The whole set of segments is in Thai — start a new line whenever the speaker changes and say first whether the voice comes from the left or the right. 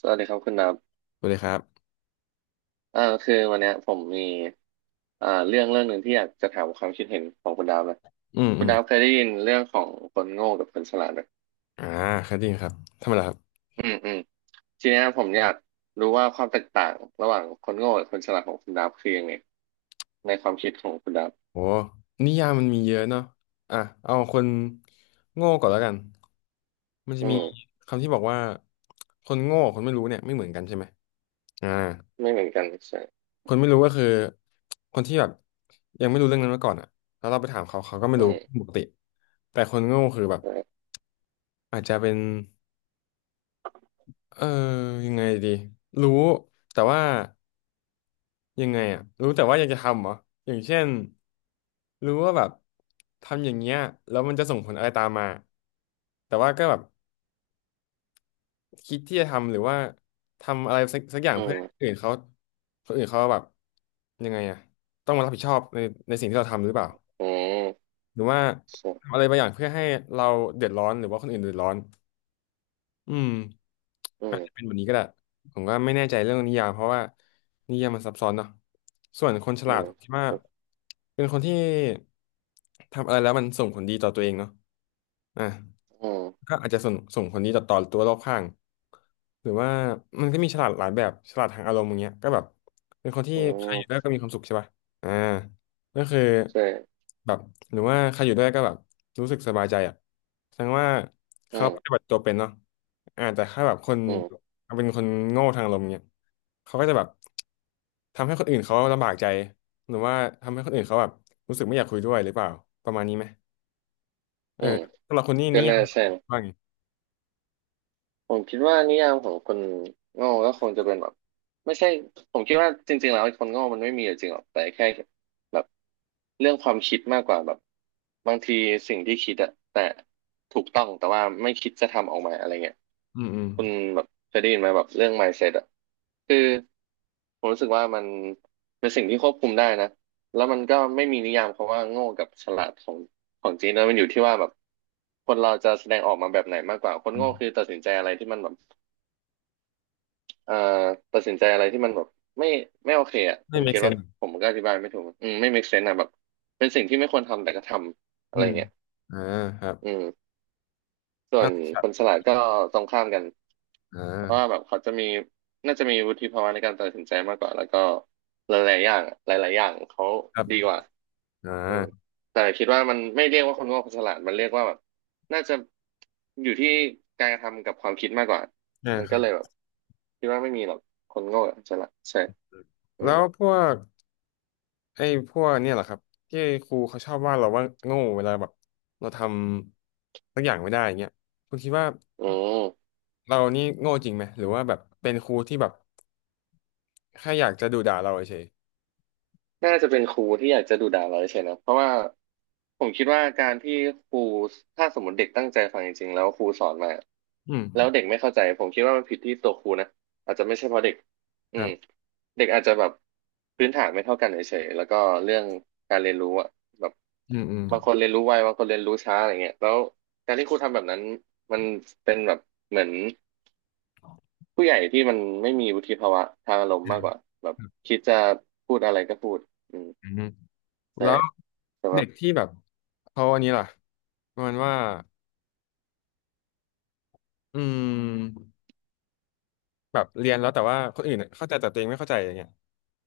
right: สวัสดีครับคุณนับ
left: สวัสดีครับ
right: คือวันเนี้ยผมมีเรื่องหนึ่งที่อยากจะถามความคิดเห็นของคุณดาวนะ
left: อืม
right: คุ
left: อื
right: ณ
left: ม
right: ดาวเคยได้ยินเรื่องของคนโง่กับคนฉลาดไหม
left: อ่าครับจริงครับทำไมล่ะครับ
right: อืมอืมทีเนี้ยผมอยากรู้ว่าความแตกต่างระหว่างคนโง่กับคนฉลาดของคุณดาวคือยังไงในความคิดของคุณดาว
left: โอ้นิยามมันมีเยอะเนาะอ่ะเอาคนโง่ก่อนแล้วกันมันจะ
right: อื
left: มี
right: ม
left: คำที่บอกว่าคนโง่กับคนไม่รู้เนี่ยไม่เหมือนกันใช่ไหมอ่า
right: ไม่เหมือนกันใช่
left: คนไม่รู้ก็คือคนที่แบบยังไม่รู้เรื่องนั้นมาก่อนอ่ะแล้วเราไปถามเขาเขาก็ไม่
right: อื
left: รู้
right: ม
left: ปกติ แต่คนโง่คือแบบ
right: อื
left: อาจจะเป็นเออยังไงดีรู้แต่ว่า ยังไงอ่ะรู้แต่ว่าอยากจะทำเหรออย่างเช่นรู้ว่าแบบทำอย่างเงี้ยแล้วมันจะส่งผลอะไรตามมาแต่ว่าก็แบบคิดที่จะทำหรือว่าทำอะไรสักอย่าง
right: ม
left: เพื่อให้คนอื่นเขาคนอื่นเขาแบบยังไงอ่ะต้องมารับผิดชอบในสิ่งที่เราทำหรือเปล่า
right: อืม
left: หรือว่า
right: ใช่
left: ทำอะไรบางอย่างเพื่อให้เราเดือดร้อนหรือว่าคนอื่นเดือดร้อน อืม
right: อื
left: อาจ
right: ม
left: จะเป็นแบบนี้ก็ได้ผมก็ไม่แน่ใจเรื่องนิยามเพราะว่านิยามมันซับซ้อนเนาะส่วนคนฉ
right: อื
left: ลาด
right: ม
left: ผมคิดว่าเป็นคนที่ทำอะไรแล้วมันส่งผลดีต่อตัวเองเนาะอ่ะ
right: อืม
left: ก็อาจจะส่งผลดีต่อตัวรอบข้างหรือว่ามันก็มีฉลาดหลายแบบฉลาดทางอารมณ์อย่างเงี้ยก็แบบเป็นคนที่
right: อื
left: ใคร
right: ม
left: อยู่ด้วยก็มีความสุขใช่ป่ะอ่าก็คือ
right: ใช่
left: แบบหรือว่าใครอยู่ด้วยก็แบบรู้สึกสบายใจอ่ะแสดงว่า
right: อื
left: เขาปฏิ
right: ม
left: บัติตัวเป็นเนาะอ่าแต่ถ้าแบบคน
right: อืม
left: เป็นคนโง่ทางอารมณ์เงี้ยเขาก็จะแบบทำให้คนอื่นเขาลำบากใจหรือว่าทำให้คนอื่นเขาแบบรู้สึกไม่อยากคุยด้วยหรือเปล่าประมาณนี้ไหมเอ
right: อื
left: อ
right: ม
left: สำหรับคนนี้
right: ก็
left: นิยา
right: น่า
left: ม
right: ใช่
left: ว่าไง
right: ผมคิดว่านิยามของคนโง่ก็คงจะเป็นแบบไม่ใช่ผมคิดว่าจริงๆแล้วไอ้คนโง่มันไม่มีอยู่จริงหรอกแต่แค่แบบเรื่องความคิดมากกว่าแบบบางทีสิ่งที่คิดอะแต่ถูกต้องแต่ว่าไม่คิดจะทำออกมาอะไรเงี้ย
left: อืมอืม
right: คุณแบบเคยได้ยินไหมแบบเรื่อง mindset อะคือผมรู้สึกว่ามันเป็นสิ่งที่ควบคุมได้นะแล้วมันก็ไม่มีนิยามคำว่าโง่กับฉลาดของของจริงนะมันอยู่ที่ว่าแบบคนเราจะแสดงออกมาแบบไหนมากกว่าคน
left: อื
right: โง่
left: ม
right: คือตัดสินใจอะไรที่มันแบบ เอ่อตัดสินใจอะไรที่มันแบบไม่ไม่โอเคอ่ะ
left: ไม่
right: คุณเก็
left: make
right: ตว่า
left: sense
right: ผมก็อธิบายไม่ถูกอืมไม่ make sense อะแบบเป็นสิ่งที่ไม่ควรทำแต่ก็ทำอะ
left: อื
right: ไร
left: ม
right: เงี้ย
left: อ่าครับ
right: อืมส่ว
left: อ่ะ
right: น
left: ครั
right: คนฉ
left: บ
right: ลาดก็ตรงข้ามกัน
left: อ่
right: เพราะว่า
left: า
right: แบบเขาจะมีน่าจะมีวุฒิภาวะในการตัดสินใจมากกว่าแล้วก็หลายๆอย่างหลายๆอย่างเขา
left: ครับ
right: ดีกว่า
left: อ่า
right: อืมแต่คิดว่ามันไม่เรียกว่าคนโง่คนฉลาดมันเรียกว่าแบบน่าจะอยู่ที่การกระทำกับความคิดมากกว่า
left: อ่า
right: มัน
left: ค
right: ก็
left: รับ
right: เลยแบบคิดว่าไม่มีหรอกคนโง่กับคนฉลาดใช่ อื
left: แล้
right: ม
left: วพวกไอ้พวกเนี่ยเหรอครับที่ครูเขาชอบว่าเราว่าโง่เวลาแบบเราทำสักอย่างไม่ได้อย่างเงี้ยคุณคิดว่า
right: อืม
left: เรานี่โง่จริงไหมหรือว่าแบบเป็นครูที่แบบแค่อยากจะดุด่าเราเฉย
right: น่าจะเป็นครูที่อยากจะดุด่าเราใช่นะเพราะว่าผมคิดว่าการที่ครูถ้าสมมติเด็กตั้งใจฟังจริงๆแล้วครูสอนมา
left: ๆอืม
right: แล้วเด็กไม่เข้าใจผมคิดว่ามันผิดที่ตัวครูนะอาจจะไม่ใช่เพราะเด็กอื
left: ครั
right: ม
left: บ
right: เด็กอาจจะแบบพื้นฐานไม่เท่ากันเฉยๆแล้วก็เรื่องการเรียนรู้อะแบบ
left: อืมอืม
right: บางคนเรียนรู้ไวบางคนเรียนรู้ช้าอะไรเงี้ยแล้วการที่ครูทำแบบนั้นมันเป็นแบบเหมือน ผู้ใหญ่ที่มันไม่มีวุฒิภาวะทางอารมณ์
left: อื
right: มา
left: ม
right: กกว่าแบบ
left: ครับ
right: คิดจะพูดอะไรก็พูดอืม
left: อืม
right: แต่
left: แล้ว
right: แต่แบ
left: เด็
right: บ
left: กที่แบบเขาอันนี้ล่ะประมาณว่าอืม แบบเรียนแล้วแต่ว่าคนอื่นเข้าใจแต่ตัวเองไม่เข้าใจอย่างเงี้ย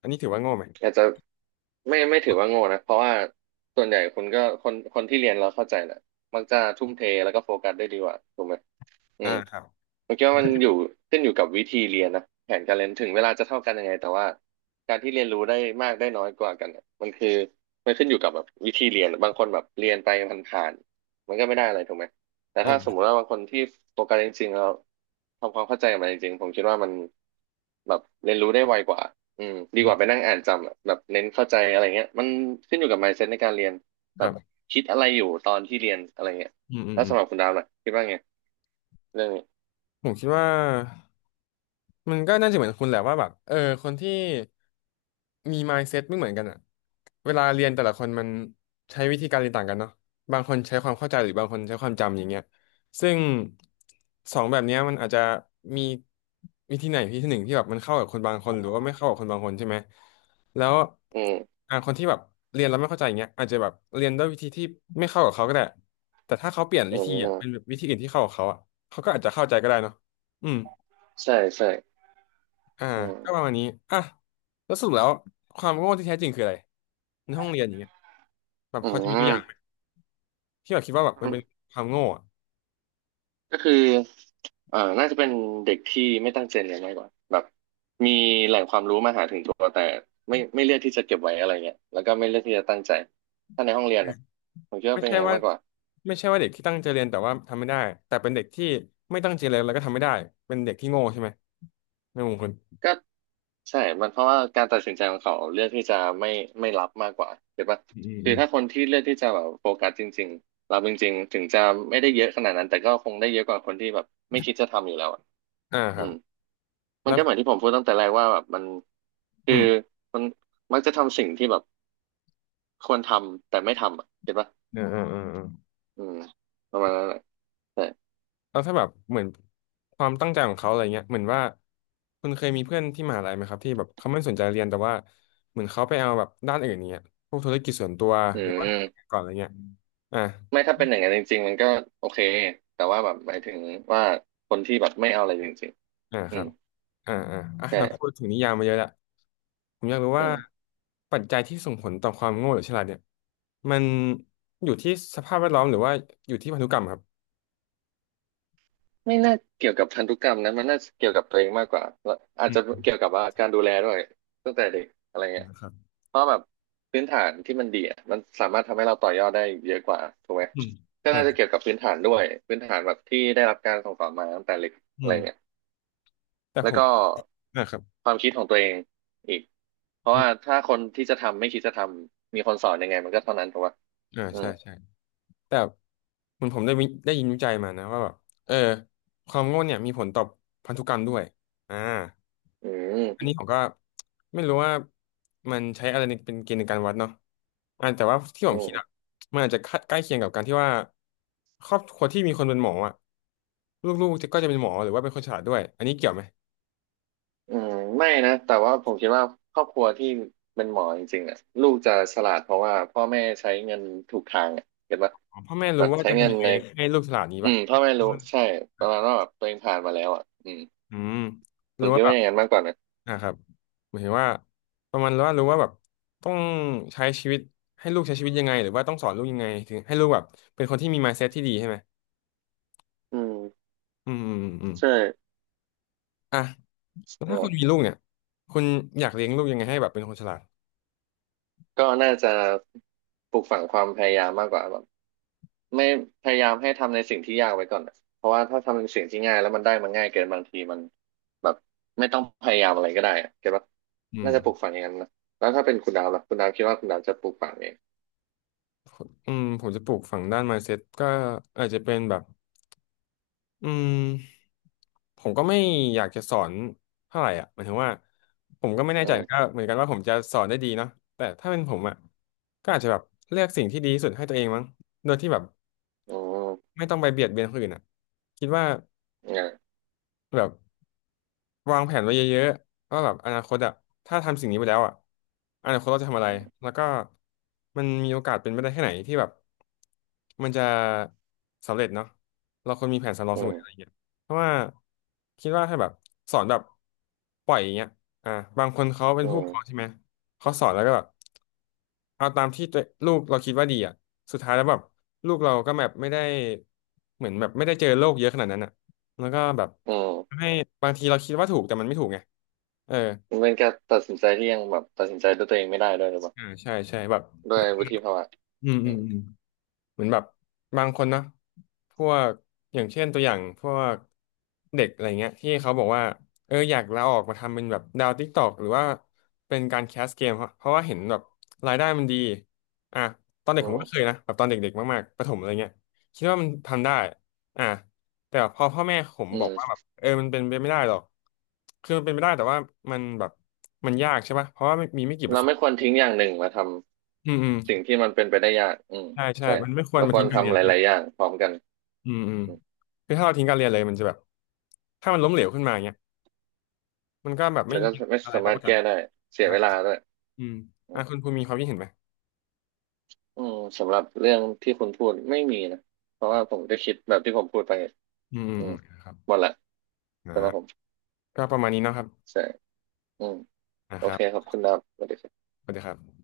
left: อันนี้ถือว่าโง่ไหม
right: อาจจะไม่ถือว่าโง่นะเพราะว่าส่วนใหญ่คนก็คนคนที่เรียนเราเข้าใจแหละมักจะทุ่มเทแล้วก็โฟกัสได้ดีกว่าถูกไหม อื
left: อ่า
right: ม
left: ครับ
right: ผมคิดว่ามันอยู่ขึ้นอยู่กับวิธีเรียนนะแผนการเรียนถึงเวลาจะเท่ากันยังไงแต่ว่าการที่เรียนรู้ได้มากได้น้อยกว่ากันเนี่ยมันคือมันขึ้นอยู่กับแบบวิธีเรียนบางคนแบบเรียนไปผ่านๆมันก็ไม่ได้อะไรถูกไหมแต่ถ้าสมมุติ
left: อ่า
right: ว่าบางคนที่โฟกัสจริงๆแล้วทำความเข้าใจกับมันจริงๆผมคิดว่ามันแบบเรียนรู้ได้ไวกว่าอืมดี
left: อื
right: ก
left: ม
right: ว่าไปนั่งอ่านจำอะแบบเน้นเข้าใจอะไรเงี้ยมันขึ้นอยู่กับ mindset ในการเรียน
left: ค
right: แบบ
left: รับ
right: คิดอะไรอยู่ตอนที่เรียนอะไรเงี้ย
left: อืมอืม
right: แล้ว
left: อืม
right: สำหรับคุณดาวน่ะคิดว่าไงเรื่องนี้
left: ผมคิดว่า มันก็น่าจะเหมือนคุณแหละว่าแบบคนที่มี mindset ไม่เหมือนกันอะเวลาเรียนแต่ละคนมันใช้วิธีการเรียนต่างกันเนาะบางคนใช้ความเข้าใจหรือบางคนใช้ความจำอย่างเงี้ยซึ่งสองแบบเนี้ยมันอาจจะมีวิธีไหนวิธีหนึ่งที่แบบมันเข้ากับคนบางคนหรือว่าไม่เข้ากับคนบางคนใช่ไหมแล้ว
right: อืม
left: อ่าคนที่แบบเรียนแล้วไม่เข้าใจอย่างเงี้ยอาจจะแบบเรียนด้วยวิธีที่ไม่เข้ากับเขาก็ได้แต่ถ้าเขาเปลี่ยน
right: อื
left: วิธี
right: ม
left: อ่ะเป็นแบบวิธีอื่นที่เข้ากับเขาอ่ะเขาก็อาจจะเข้าใจก็ได้เนาะอืม
right: ใช่ใช่
left: อ่า
right: อืม
left: ก็ประมาณนี้อ่ะแล้วสรุปแล้วความโง่ที่แท้จริงคืออะไรในห้องเรียนอย่างเงี้ยแบบ
right: อื
left: พอจะมีตัวอย่างไหม
right: ม
left: ที่แบบคิดว่าแบบมันเป็นความโง่อะ
right: ก็คือน่าจะเป็นเด็กที่ไม่ตั้งใจเรียนมากกว่า แบบ มีแหล่งความรู้มาหาถึงตัวแต่ไม่เลือกที่จะเก็บไว้อะไรเงี้ยแล้วก็ไม่เลือกที่จะตั้งใจ ถ้าในห้องเรียนนะผมคิดว่า
left: ไม่
right: เป็นอ
left: ใช่
right: ย่างนั้น
left: ว่า
right: มากกว่า
left: ไม่ใช่ว่าเด็กที่ตั้งใจเรียนแต่ว่าทำไม่ได้แต่เป็นเด็กที่ไม่ตั้งใจเรียนแล้วก็ทำไม่ได้เป็นเด็กที่โง่ใช่ไหมในมุมคุณ
right: ก็ใช่มันเพราะว่าการตัดสินใจของเขาเลือกที่จะไม่รับมากกว่าเห็นปะ
left: อืมอืม
right: คื
left: อื
right: อ
left: ม
right: ถ้าคนที่เลือกที่จะแบบโฟกัสจริงๆรับจริงๆถึงจะไม่ได้เยอะขนาดนั้นแต่ก็คงได้เยอะกว่าคนที่แบบไม่คิดจะทำอยู่แล้วอะ
left: อ่าค
right: อื
left: รับ
right: ม มัน
left: แล้ว
right: ก็เหมือนที่ผมพูดตั้งแต่แรกว่าแบบมันคื
left: อื
right: อ
left: ม
right: มันมักจะทำสิ่งที่แบบควรทำแต่ไม่ทำอ่ะเห็นปะ
left: อ่าอ่าอ่า
right: อืมประมาณนั้นแหละแต่
left: แล้วถ้าแบบเหมือนความตั้งใจของเขาอะไรเงี้ยเหมือนว่าคุณเคยมีเพื่อนที่มหาลัยไหมครับที่แบบเขาไม่สนใจเรียนแต่ว่าเหมือนเขาไปเอาแบบด้านอื่นเนี้ยพวกธุรกิจส่วนตัว
right: อื
left: หรือว่า
right: ม
left: ก่อนอะไรเงี้ยอ่า
right: ไม่ถ้าเป็นอย่างนั้นจริงๆมันก็โอเคแต่ว่าแบบหมายถึงว่าคนที่แบบไม่เอาอะไรจริง
left: อ่า
right: ๆ
left: ค
right: อื
left: รั
right: ม
left: บอ่าอ่าอ่ะเราพู
right: ใช่
left: ดถึงนิยามมาเยอะแลวผมอยากรู้
right: อื
left: ว่า
right: ม
left: ปัจจัยที่ส่งผลต่อความโง่หรือฉลาดเนี่ยมันอยู่ที่สภาพแวดล้อมหรือว่าอยู่ที่พันธุกรรมครับ
right: ไม่น่าเกี่ยวกับพันธุกรรมนะมันน่าจะเกี่ยวกับตัวเองมากกว่าแล้วอาจ
left: อื
right: จะ
left: ม
right: เกี่ยวกับว่าการดูแลด้วยตั้งแต่เด็กอะไรเงี้ย
left: ครับ
right: เพราะแบบพื้นฐานที่มันดีอะมันสามารถทำให้เราต่อยอดได้เยอะกว่าถูกไหม
left: อืม
right: ก็
left: อ่า
right: น่าจะเกี่ยวกับพื้นฐานด้วยพื้นฐานแบบที่ได้รับการส่งต่อมาตั้งแต่เล็กอะ
left: อื
right: ไร
left: ม
right: เงี้ย
left: แต่
right: แล้
left: ผ
right: ว
left: ม
right: ก็
left: อ่าครับ
right: ความคิดของตัวเองอีกเพราะ
left: อื
right: ว่า
left: ม
right: ถ้าคนที่จะทำไม่คิดจะทำมีคนสอนยังไงมันก็เท่านั้นถูกปะ
left: อ่า
right: อื
left: ใช่
right: ม
left: ใช่ แต่เหมือนผมได้ได้ยินวิจัยมานะว่าแบบเออความโง่เนี่ยมีผลต่อพันธุกรรมด้วยอ่า
right: อื
left: อัน
right: ม
left: นี้ผมก็ไม่รู้ว่ามันใช้อะไรในเป็นเกณฑ์ในการวัดเนาะแต่ว่าที่ผม
right: อื
left: คิ
right: ม
left: ดอะมันอาจจะใกล้เคียงกับการที่ว่าครอบครัวที่มีคนเป็นหมออะลูกๆจะก็จะเป็นหมอหรือว่าเป็นคนฉลาดด้วยอันนี้เกี่ยวไหม
right: อืมไม่นะแต่ว่าผมคิดว่าครอบครัวที่เป็นหมอจริงๆอ่ะลูกจะฉลาดเพราะว่าพ่อแม่ใช้เงินถูกทางอ่ะเห็นปะ
left: อ๋อพ่อแม่
right: แบ
left: รู้
right: บ
left: ว่า
right: ใช้
left: จะ
right: เงิ
left: ทำ
right: น
left: ยังไง
right: ใน
left: ให้ลูกฉลาดนี้
right: อื
left: ป่ะ
right: มพ่อแม่รู้ใช่ประมาณว่าแบบตัวเองผ่านมาแล้วอ่ะอืม
left: อืมห
right: ผ
left: รือ
right: ม
left: ว่า
right: คิด
left: แบ
right: ว่า
left: บ
right: อย่างนั้นมากกว่านะ
left: อ่ะครับหมายถึงว่าประมาณว่ารู้ว่าแบบต้องใช้ชีวิตให้ลูกใช้ชีวิตยังไงหรือว่าต้องสอนลูกยังไงถึงให้ลูกแบบเป็นคนที่มี mindset ที่ดีใช่ไหม
right: อืม
left: อืมอืมอืมอืม
right: ใช่
left: อ่ะแล้ว
right: เอ
left: ถ้าคุณมี
right: อ
left: ลูกเนี่ยคุณอยากเลี้ยงลูกยังไงให้แบบเป็นคนฉลาด
right: ก็น่าจะปลูกฝังความพยายามมากกว่าแบบ ไม่พยายามให้ทำในสิ่งที่ยากไว้ก่อนอะเพราะว่าถ้าทำในสิ่งที่ง่ายแล้วมันได้มันง่ายเกินบางทีมันแบบไม่ต้องพยายามอะไรก็ได้อะเก็ตว่า
left: อื
right: น่าจะปลูก
left: ม
right: ฝังอย่างนั้นนะแล้วถ้าเป็นคุณดาวล่ะคุณดาวคิดว่าคุณดาวจะปลูกฝังเอง
left: อืมผมจะปลูกฝังด้าน mindset ก็อาจจะเป็นแบบ อืมผมก็ไม่อยากจะสอนเท่าไหร่อ่ะหมายถึงว่าผมก็ไม่แน่
right: อื
left: ใจก็
right: ม
left: เหมือนกันว่าผมจะสอนได้ดีเนาะแต่ถ้าเป็นผมอ่ะก็อาจจะแบบเลือกสิ่งที่ดีที่สุดให้ตัวเองมั้งโดยที่แบบ
right: อืม
left: ไม่ต้องไปเบียดเบียนคนอื่นอ่ะคิดว่า
right: อืม
left: แบบ วางแผนไว้เยอะๆว่าแบบอนาคตอะถ้าทำสิ่งนี้ไปแล้วอะอนาคตเราจะทำอะไร แล้วก็มันมีโอกาสเป็นไปได้แค่ไหนที่แบบมันจะสำเร็จเนาะเราควรมีแผนสำรองเส
right: อื
left: ม
right: ม
left: ออะไรอย่างเงี้ยเพราะว่าคิดว่าถ้าแบบสอนแบบปล่อยอย่างเงี้ยอ่าบางคนเขาเป็น
right: อื
left: ผู้ป
right: ม
left: กครองใช่ไหมเขาสอนแล้วก็แบบเอาตามที่ตัวลูกเราคิดว่าดีอ่ะสุดท้ายแล้วแบบลูกเราก็แบบไม่ได้เหมือนแบบไม่ได้เจอโลกเยอะขนาดนั้นอ่ะ แล้วก็แบบ
right: อื
left: ทำ
right: ม
left: ให้บางทีเราคิดว่าถูกแต่มันไม่ถูกไงเออ
right: มันเป็นการตัดสินใจที่ยังแบบตัดสินใจด้วยตัวเองไม่ได้ด้วยหรือเปล่า
left: อ่าใช่ใช่แบบ
right: ด้
left: เห
right: ว
left: มื
right: ย
left: อน
right: วุฒิภาวะ
left: อืม
right: อื
left: อืม
right: ม
left: อืม เหมือนแบบบางคนนะพวกอย่างเช่นตัวอย่างพวกเด็กอะไรเงี้ยที่เขาบอกว่าเอออยากลาออกมาทำเป็นแบบดาวติ๊กตอกหรือว่าเป็นการแคสเกมเพราะว่าเห็นแบบรายได้มันดีอ่ะตอนเด็
right: อื
left: กผมก็เคย
right: ม
left: นะแบบตอนเด็กๆมากๆประถมอะไรเงี้ยคิดว่ามันทำได้อ่ะแต่พอพ่อแม่ผม
right: อื
left: บอกว่าแบบ
right: ม
left: เออมันเป็นไปไม่ได้หรอกคือมันเป็นไปได้แต่ว่ามันแบบมันยากใช่ปะเพราะว่ามีไม่กี่เปอ
right: เรา
left: ร์เซ็น
right: ไม่
left: ต์
right: ควรทิ้งอย่างหนึ่งมาท
left: อืมอืม
right: ำสิ่งที่มันเป็นไปได้ยากอืม
left: ใช่ใช่
right: ใช่
left: มันไม่ควร
right: เรา
left: มา
right: คว
left: ทิ้
right: ร
left: งการเรีย
right: ทำ
left: น
right: ห
left: กัน
right: ลายๆอย่างพร้อมกัน
left: อืมอืมคือถ้าเราทิ้งการเรียนเลยมันจะแบบถ้ามันล้มเหลวขึ้นมาเงี้ยมันก็แบบไม่
right: แล้วก็
left: มี
right: ไม่
left: อะไร
right: สา
left: รับ
right: มาร
left: ป
right: ถ
left: ระกัน
right: แก้ได้เสีย
left: นะ
right: เวลาด้วย
left: อืมอ่ะคุณภูมิมีความคิดเห็นไหม
right: อืมสำหรับเรื่องที่คุณพูดไม่มีนะเพราะว่าผมก็คิดแบบที่ผมพูดไป
left: อืมอืม
right: อื
left: อื
right: ม
left: มครับ
right: หมดละสำหรับผม
left: นะก็ประมาณนี้เนาะครับ
right: ใช่อืม
left: นะ
right: โอ
left: ครั
right: เค
left: บ
right: ขอบคุณนะครับสวัสดีครับ
left: สวัสดีครับ